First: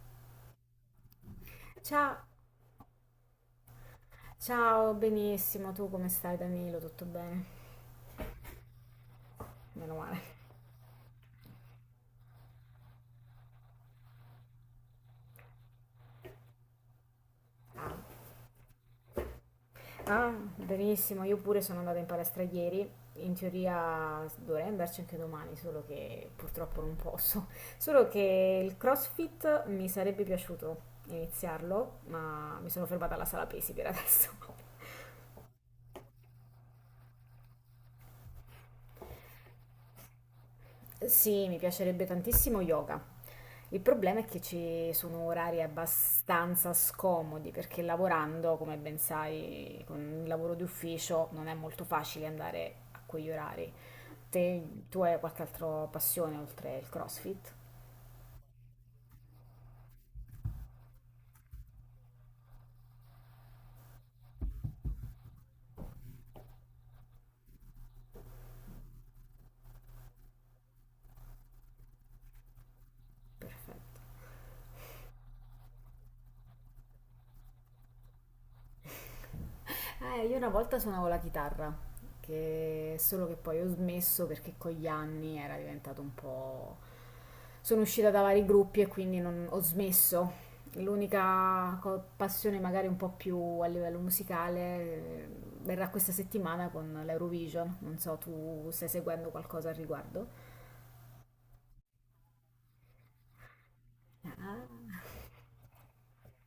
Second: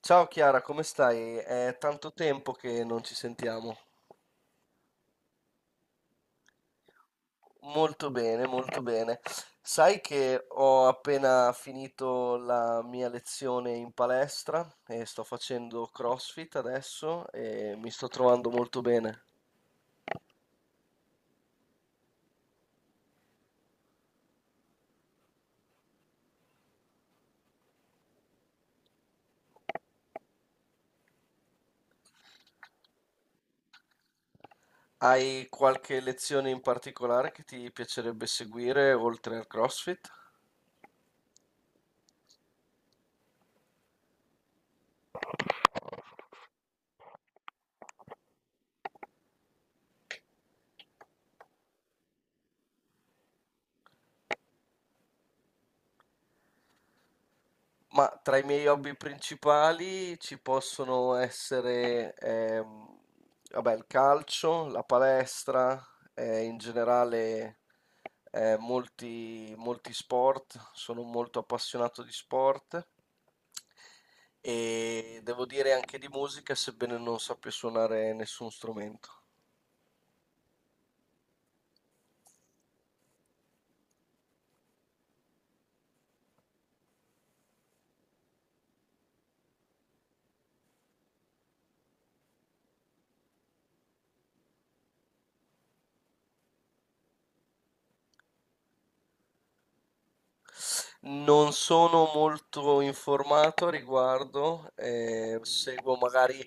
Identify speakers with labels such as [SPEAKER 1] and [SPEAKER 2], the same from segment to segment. [SPEAKER 1] Ciao Chiara, come stai? È tanto
[SPEAKER 2] Ciao,
[SPEAKER 1] tempo che non ci sentiamo.
[SPEAKER 2] ciao, benissimo. Tu come stai, Danilo? Tutto bene?
[SPEAKER 1] Molto bene, molto bene.
[SPEAKER 2] Meno
[SPEAKER 1] Sai
[SPEAKER 2] male.
[SPEAKER 1] che ho appena finito la mia lezione in palestra e sto facendo CrossFit adesso e mi
[SPEAKER 2] Ah,
[SPEAKER 1] sto trovando molto bene.
[SPEAKER 2] ah, benissimo. Io pure sono andata in palestra ieri. In teoria dovrei andarci anche domani, solo che purtroppo non posso. Solo che il CrossFit mi sarebbe piaciuto iniziarlo, ma mi sono fermata alla sala pesi per adesso.
[SPEAKER 1] Hai qualche lezione in particolare che ti piacerebbe seguire oltre al CrossFit?
[SPEAKER 2] Sì, mi piacerebbe tantissimo yoga. Il problema è che ci sono orari abbastanza scomodi perché lavorando, come ben sai, con il lavoro di ufficio non è molto facile andare a quegli orari. Te, tu hai qualche altra passione oltre il CrossFit?
[SPEAKER 1] Ma tra i miei hobby principali ci possono essere, vabbè, il calcio, la palestra, in generale molti sport, sono molto appassionato di sport
[SPEAKER 2] Perfetto.
[SPEAKER 1] e devo dire anche di musica, sebbene non sappia suonare nessun strumento.
[SPEAKER 2] Io una volta suonavo la chitarra, che solo che poi ho smesso perché con gli anni era diventato un po'... Sono uscita da vari gruppi e quindi ho smesso. L'unica passione magari un po' più a livello musicale verrà questa settimana con l'Eurovision. Non so, tu stai seguendo qualcosa al riguardo?
[SPEAKER 1] Non sono molto informato a
[SPEAKER 2] Ah,
[SPEAKER 1] riguardo, seguo magari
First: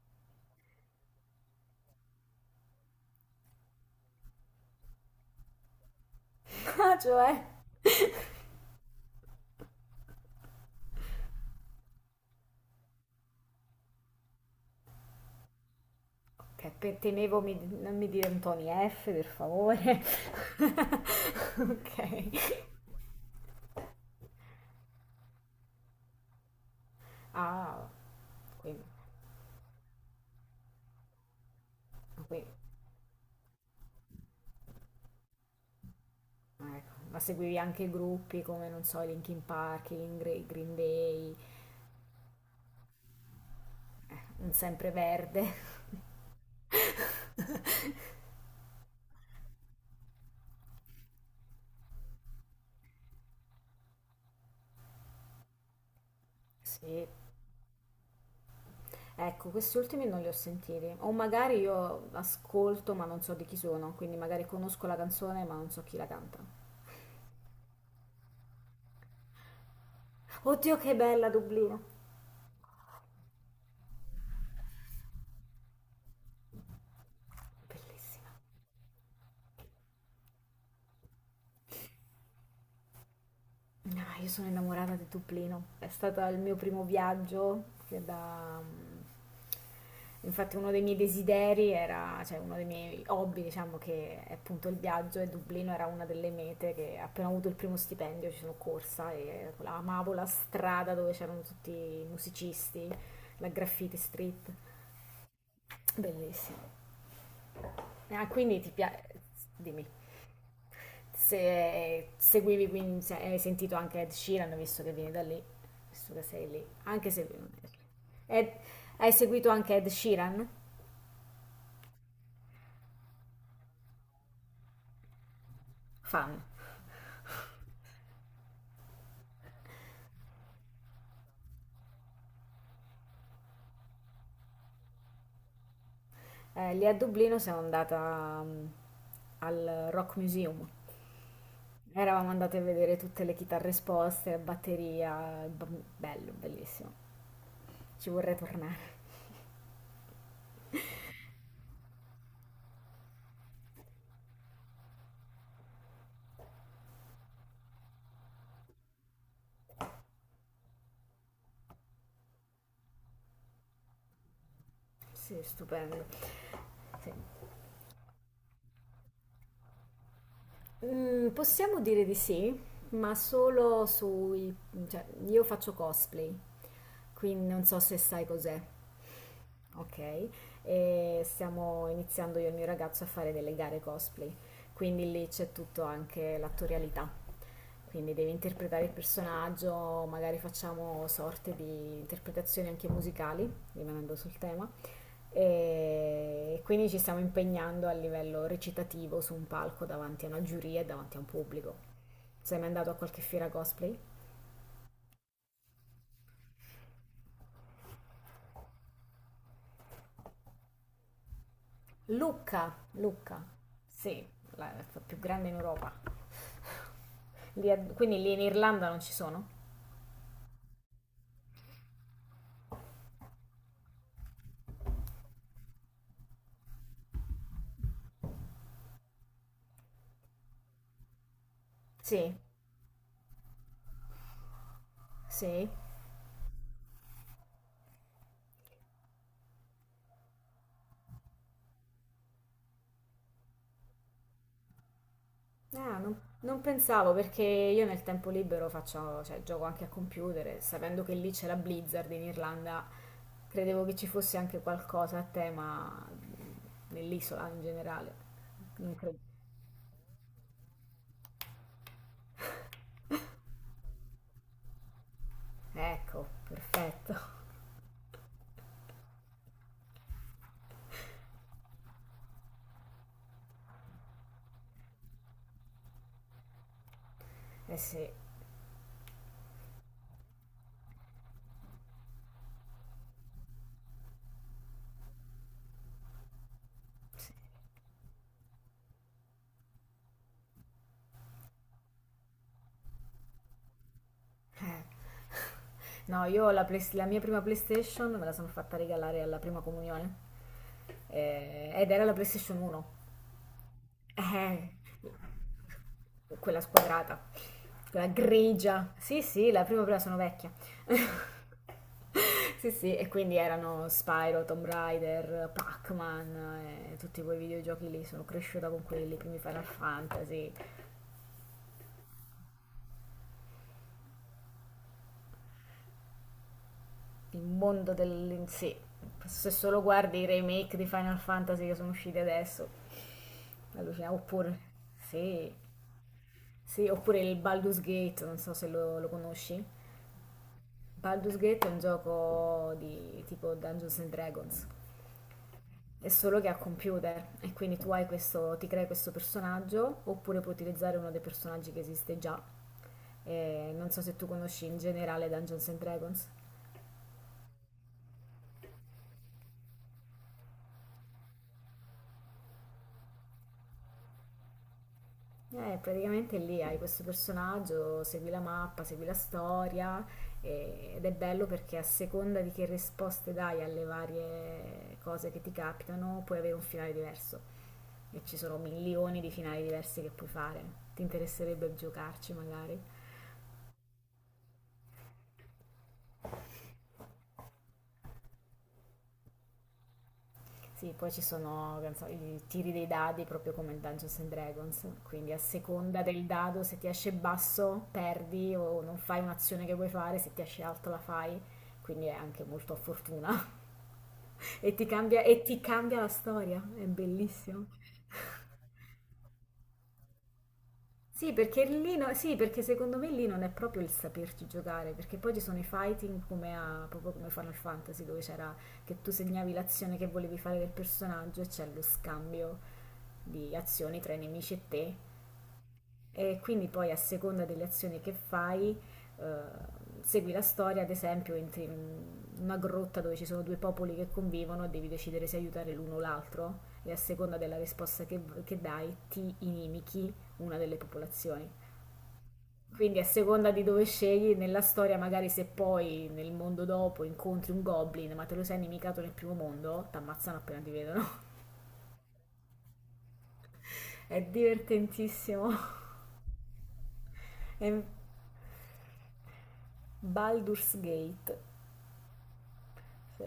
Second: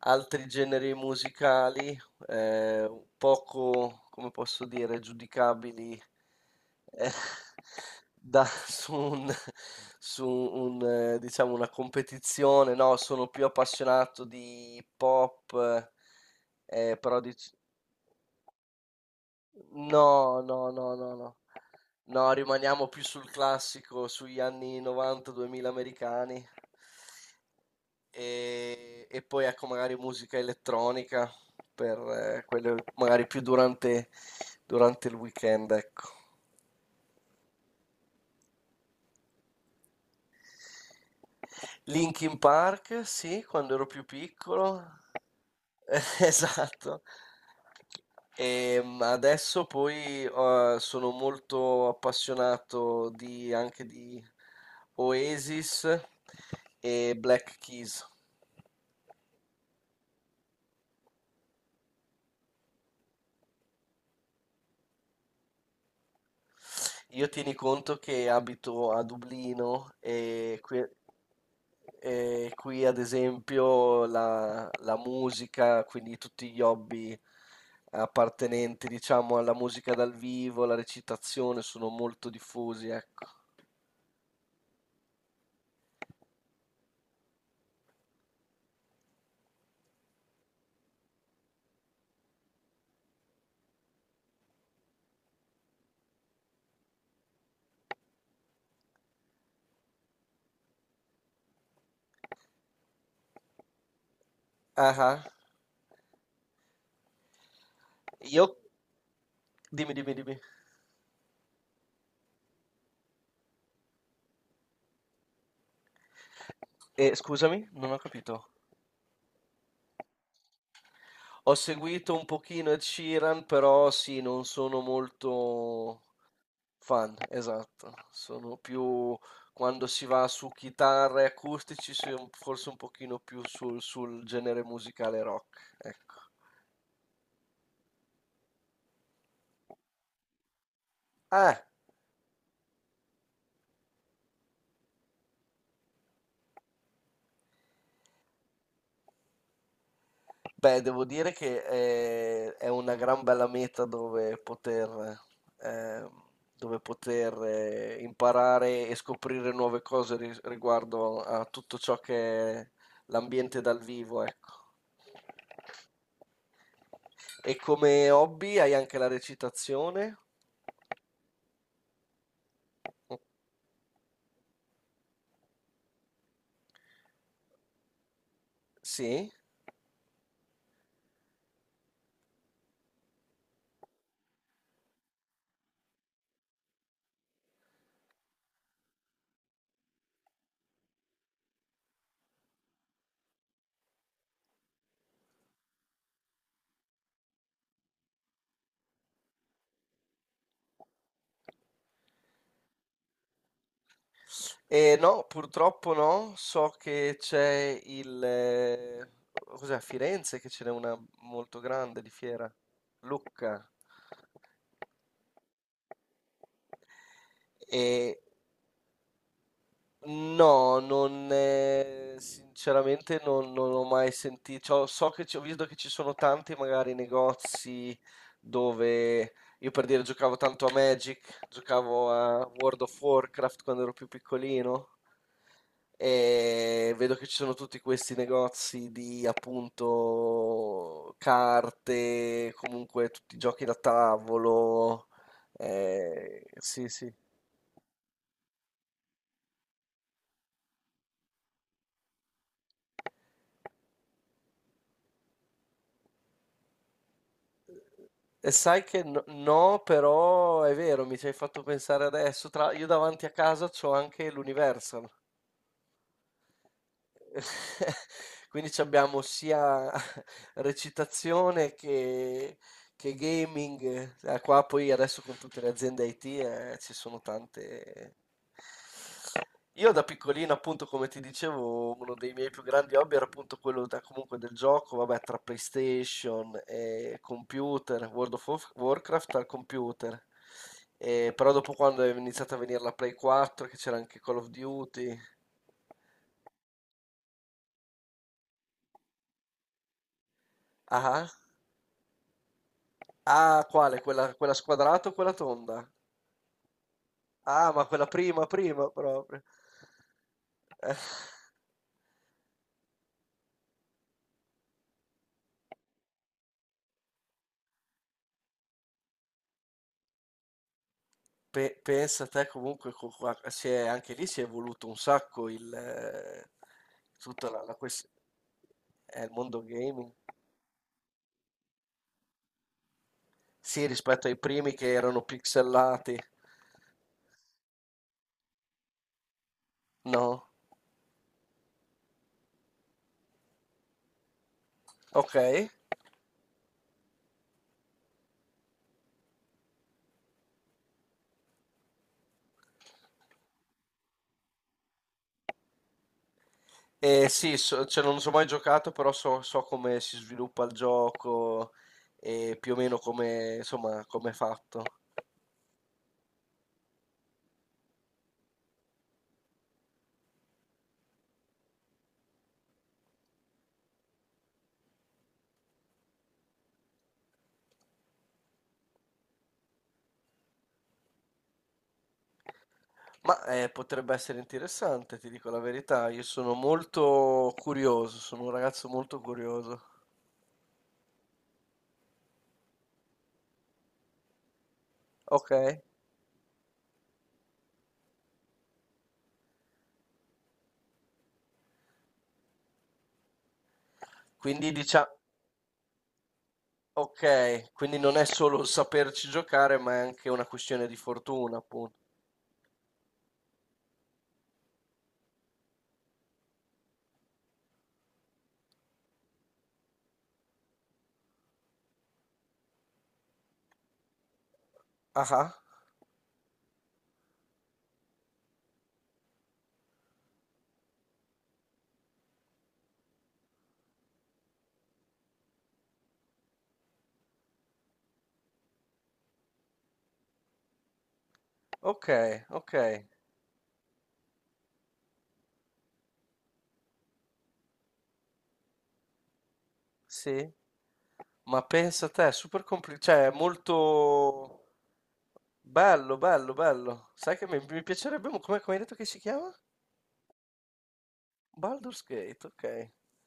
[SPEAKER 1] altri generi musicali, eh, poco, come posso dire, giudicabili
[SPEAKER 2] ah,
[SPEAKER 1] eh,
[SPEAKER 2] cioè...
[SPEAKER 1] da- su un, diciamo, una competizione. No, sono più appassionato di pop,
[SPEAKER 2] Che
[SPEAKER 1] però di...
[SPEAKER 2] temevo non mi dire Tony F, per favore.
[SPEAKER 1] No, no, no, no, no. No,
[SPEAKER 2] Ok.
[SPEAKER 1] rimaniamo più sul classico, sugli anni 90-2000 americani
[SPEAKER 2] Ah. Quindi,
[SPEAKER 1] e poi ecco magari musica elettronica per
[SPEAKER 2] quindi,
[SPEAKER 1] quelle magari più durante, durante il weekend, ecco.
[SPEAKER 2] ecco. Ma seguivi anche gruppi come, non so, i Linkin Park, i Green Day,
[SPEAKER 1] Linkin Park, sì, quando ero più
[SPEAKER 2] un
[SPEAKER 1] piccolo.
[SPEAKER 2] Sempreverde.
[SPEAKER 1] Esatto. E adesso poi sono molto appassionato anche di Oasis
[SPEAKER 2] Sì,
[SPEAKER 1] e Black Keys.
[SPEAKER 2] ecco, questi ultimi non li ho sentiti. O magari io ascolto ma non so di chi sono, quindi magari conosco la canzone ma non so chi la canta.
[SPEAKER 1] Io tieni conto che abito a Dublino e
[SPEAKER 2] Oddio, che
[SPEAKER 1] que-
[SPEAKER 2] bella Dublino!
[SPEAKER 1] E qui ad esempio la musica, quindi tutti gli hobby
[SPEAKER 2] Bellissima.
[SPEAKER 1] appartenenti, diciamo, alla musica dal vivo, la recitazione, sono molto diffusi, ecco.
[SPEAKER 2] No, io sono innamorata di Dublino. È stato il mio primo viaggio che da... mm, infatti uno dei miei desideri era, cioè uno dei miei hobby, diciamo che è appunto il viaggio e Dublino era una delle mete che appena ho avuto il primo stipendio ci sono corsa e amavo la strada dove c'erano tutti i musicisti, la graffiti street.
[SPEAKER 1] Ah, ah.
[SPEAKER 2] Bellissimo. Ah,
[SPEAKER 1] Io...
[SPEAKER 2] quindi ti piace... Dimmi.
[SPEAKER 1] Dimmi.
[SPEAKER 2] Se seguivi, quindi, se hai sentito anche Ed Sheeran, visto che vieni da lì, visto che sei lì, anche se lui non è
[SPEAKER 1] Scusami,
[SPEAKER 2] lì.
[SPEAKER 1] non ho capito.
[SPEAKER 2] Ed- Hai seguito anche Ed Sheeran?
[SPEAKER 1] Ho seguito un pochino Ed Sheeran, però sì, non sono molto
[SPEAKER 2] Fan.
[SPEAKER 1] Fan, esatto. Sono più quando si va su chitarre e acustici, si è forse un pochino più sul genere musicale rock, ecco.
[SPEAKER 2] Lì a Dublino sono andata mm, al Rock Museum.
[SPEAKER 1] Ah,
[SPEAKER 2] Eravamo andate a vedere tutte le chitarre esposte, batteria, bello, bellissimo. Ci vorrei tornare.
[SPEAKER 1] beh, devo dire che è, una gran bella meta eh, dove poter imparare e scoprire nuove cose riguardo a tutto ciò che è l'ambiente dal vivo, ecco.
[SPEAKER 2] Sì, stupendo. Sì.
[SPEAKER 1] E come hobby hai anche la recitazione?
[SPEAKER 2] Mm, possiamo dire di sì, ma solo sui... cioè, io faccio cosplay, quindi non so se sai cos'è.
[SPEAKER 1] Sì.
[SPEAKER 2] Ok, e stiamo iniziando io e il mio ragazzo a fare delle gare cosplay, quindi lì c'è tutto anche l'attorialità, quindi devi interpretare il personaggio, magari facciamo sorte di interpretazioni anche musicali, rimanendo sul tema, e quindi ci stiamo impegnando a livello recitativo su un palco davanti a una giuria e davanti a un pubblico. Sei mai andato a qualche fiera cosplay?
[SPEAKER 1] No, purtroppo no. So che c'è il... cos'è, a Firenze che ce n'è una molto grande di fiera,
[SPEAKER 2] Lucca, Lucca,
[SPEAKER 1] Lucca.
[SPEAKER 2] sì, la più grande in Europa.
[SPEAKER 1] E
[SPEAKER 2] Quindi lì in Irlanda non ci sono?
[SPEAKER 1] no, non, sinceramente non, non ho mai sentito, so che ho visto che ci sono tanti magari negozi dove io per dire giocavo tanto a Magic, giocavo
[SPEAKER 2] Sì,
[SPEAKER 1] a World of Warcraft quando ero più piccolino
[SPEAKER 2] sì.
[SPEAKER 1] e vedo che ci sono tutti questi negozi di appunto carte, comunque tutti i giochi da tavolo,
[SPEAKER 2] Ah, non
[SPEAKER 1] sì sì.
[SPEAKER 2] pensavo perché io nel tempo libero faccio, cioè, gioco anche a computer e sapendo che lì c'è la Blizzard in Irlanda, credevo che ci fosse anche qualcosa a tema nell'isola in generale.
[SPEAKER 1] E sai
[SPEAKER 2] Non
[SPEAKER 1] che
[SPEAKER 2] credo.
[SPEAKER 1] no, no, però è vero, mi ci hai fatto pensare adesso. Tra, io davanti a casa c'ho anche l'Universal.
[SPEAKER 2] Ecco, perfetto.
[SPEAKER 1] Quindi c'abbiamo sia recitazione che gaming. Qua poi adesso con tutte le aziende IT, ci sono
[SPEAKER 2] Eh sì,
[SPEAKER 1] tante... Io da piccolino, appunto, come ti dicevo, uno dei miei più grandi hobby era appunto quello comunque del gioco, vabbè, tra PlayStation e
[SPEAKER 2] sì.
[SPEAKER 1] computer, Warcraft al computer. Però dopo quando è iniziata a venire la Play 4, che c'era anche Call of
[SPEAKER 2] Eh.
[SPEAKER 1] Duty.
[SPEAKER 2] No, la mia prima PlayStation me la sono fatta regalare alla prima comunione.
[SPEAKER 1] Ah, ah.
[SPEAKER 2] Ed era la PlayStation 1.
[SPEAKER 1] Ah, quale? Quella
[SPEAKER 2] Eh,
[SPEAKER 1] squadrata o quella tonda?
[SPEAKER 2] quella squadrata,
[SPEAKER 1] Ah, ma
[SPEAKER 2] quella
[SPEAKER 1] quella prima, prima
[SPEAKER 2] grigia. Sì,
[SPEAKER 1] proprio.
[SPEAKER 2] sì, la prima prima sono vecchia.
[SPEAKER 1] Eh,
[SPEAKER 2] Sì, sì, e quindi erano Spyro, Tomb Raider, Pac-Man, tutti quei videogiochi lì, sono cresciuta con quelli, i primi Final Fantasy,
[SPEAKER 1] pensa te comunque, anche lì si è evoluto un sacco il,
[SPEAKER 2] il
[SPEAKER 1] tutta la
[SPEAKER 2] mondo
[SPEAKER 1] questione.
[SPEAKER 2] del, sì,
[SPEAKER 1] È il
[SPEAKER 2] se
[SPEAKER 1] mondo
[SPEAKER 2] solo
[SPEAKER 1] gaming?
[SPEAKER 2] guardi i remake di Final Fantasy che sono usciti adesso,
[SPEAKER 1] Sì,
[SPEAKER 2] allucina.
[SPEAKER 1] rispetto ai
[SPEAKER 2] Oppure,
[SPEAKER 1] primi che erano
[SPEAKER 2] sì,
[SPEAKER 1] pixelati.
[SPEAKER 2] sì, oppure il Baldur's Gate, non so se lo conosci.
[SPEAKER 1] No?
[SPEAKER 2] Baldur's Gate è un gioco di tipo Dungeons and Dragons,
[SPEAKER 1] Ok.
[SPEAKER 2] è solo che ha computer e quindi tu hai questo, ti crei questo personaggio oppure puoi utilizzare uno dei personaggi che esiste già. Non so se tu conosci in generale Dungeons and Dragons.
[SPEAKER 1] Sì, cioè, non so mai giocato, però so, so come si sviluppa il gioco e più o meno come, insomma, come è fatto.
[SPEAKER 2] Praticamente lì hai questo personaggio, segui la mappa, segui la storia ed è bello perché a seconda di che risposte dai alle varie cose che ti capitano, puoi avere un finale diverso e ci sono milioni di finali diversi che puoi fare. Ti interesserebbe giocarci magari?
[SPEAKER 1] Ma potrebbe essere interessante, ti dico la verità. Io sono molto curioso, sono un ragazzo molto curioso.
[SPEAKER 2] Sì, poi ci sono non so, i tiri dei dadi proprio come il Dungeons and Dragons, quindi a
[SPEAKER 1] Ok?
[SPEAKER 2] seconda del dado se ti esce basso perdi o non fai un'azione che vuoi fare, se ti esce alto la fai, quindi è anche molto a fortuna
[SPEAKER 1] Quindi diciamo,
[SPEAKER 2] e ti cambia la storia, è bellissimo.
[SPEAKER 1] ok, quindi non è solo saperci giocare, ma è anche una questione di
[SPEAKER 2] Sì,
[SPEAKER 1] fortuna,
[SPEAKER 2] perché
[SPEAKER 1] appunto.
[SPEAKER 2] lì no- sì, perché secondo me lì non è proprio il saperci giocare, perché poi ci sono i fighting proprio come Final Fantasy, dove c'era che tu segnavi l'azione che volevi fare del personaggio e c'è lo scambio di azioni tra i nemici e te.
[SPEAKER 1] Ah, ah.
[SPEAKER 2] E quindi poi a seconda delle azioni che fai, eh, segui la storia, ad esempio, entri in una grotta dove ci sono due popoli che convivono e devi decidere se aiutare l'uno o l'altro, e a seconda della risposta che dai ti inimichi una delle popolazioni.
[SPEAKER 1] Ok, ok,
[SPEAKER 2] Quindi a seconda di dove scegli nella storia, magari se poi nel mondo dopo incontri un goblin, ma te lo sei nemicato nel primo mondo, ti ammazzano
[SPEAKER 1] sì.
[SPEAKER 2] appena ti vedono.
[SPEAKER 1] Ma pensa te, è super complicato, cioè è
[SPEAKER 2] È
[SPEAKER 1] molto
[SPEAKER 2] divertentissimo.
[SPEAKER 1] bello, bello, bello. Sai che mi
[SPEAKER 2] È
[SPEAKER 1] piacerebbe, mo- come, come hai detto che si chiama?
[SPEAKER 2] Baldur's Gate.
[SPEAKER 1] Baldur's Gate, ok.
[SPEAKER 2] Sì.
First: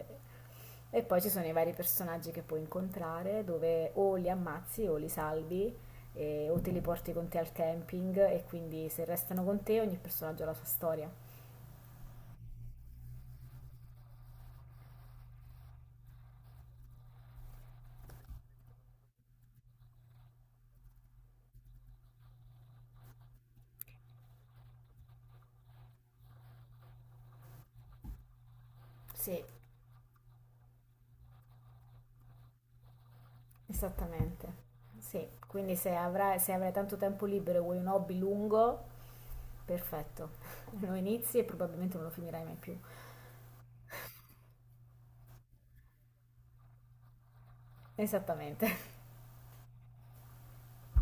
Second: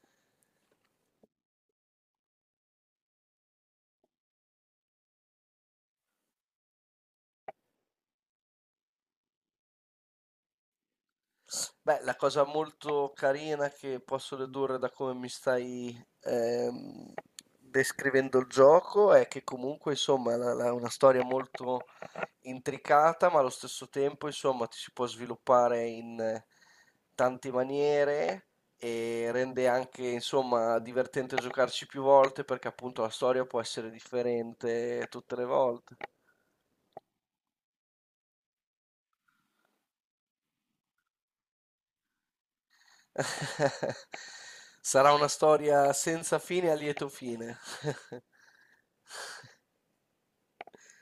[SPEAKER 2] E poi ci sono i vari personaggi che puoi incontrare, dove o li ammazzi o li salvi, o te li porti con te al camping, e quindi se restano con te ogni personaggio ha la sua storia.
[SPEAKER 1] Beh, la cosa molto carina che posso dedurre da come mi stai descrivendo il gioco è che comunque, insomma, è una storia molto intricata, ma allo stesso tempo, insomma, ti si può sviluppare in tante maniere e
[SPEAKER 2] Sì,
[SPEAKER 1] rende anche, insomma, divertente giocarci più volte perché appunto la storia può essere
[SPEAKER 2] esattamente.
[SPEAKER 1] differente
[SPEAKER 2] Sì,
[SPEAKER 1] tutte le
[SPEAKER 2] quindi
[SPEAKER 1] volte.
[SPEAKER 2] se avrai tanto tempo libero e vuoi un hobby lungo, perfetto. Lo inizi e probabilmente non lo finirai mai più.
[SPEAKER 1] Sarà una storia senza fine a lieto fine.
[SPEAKER 2] Esattamente.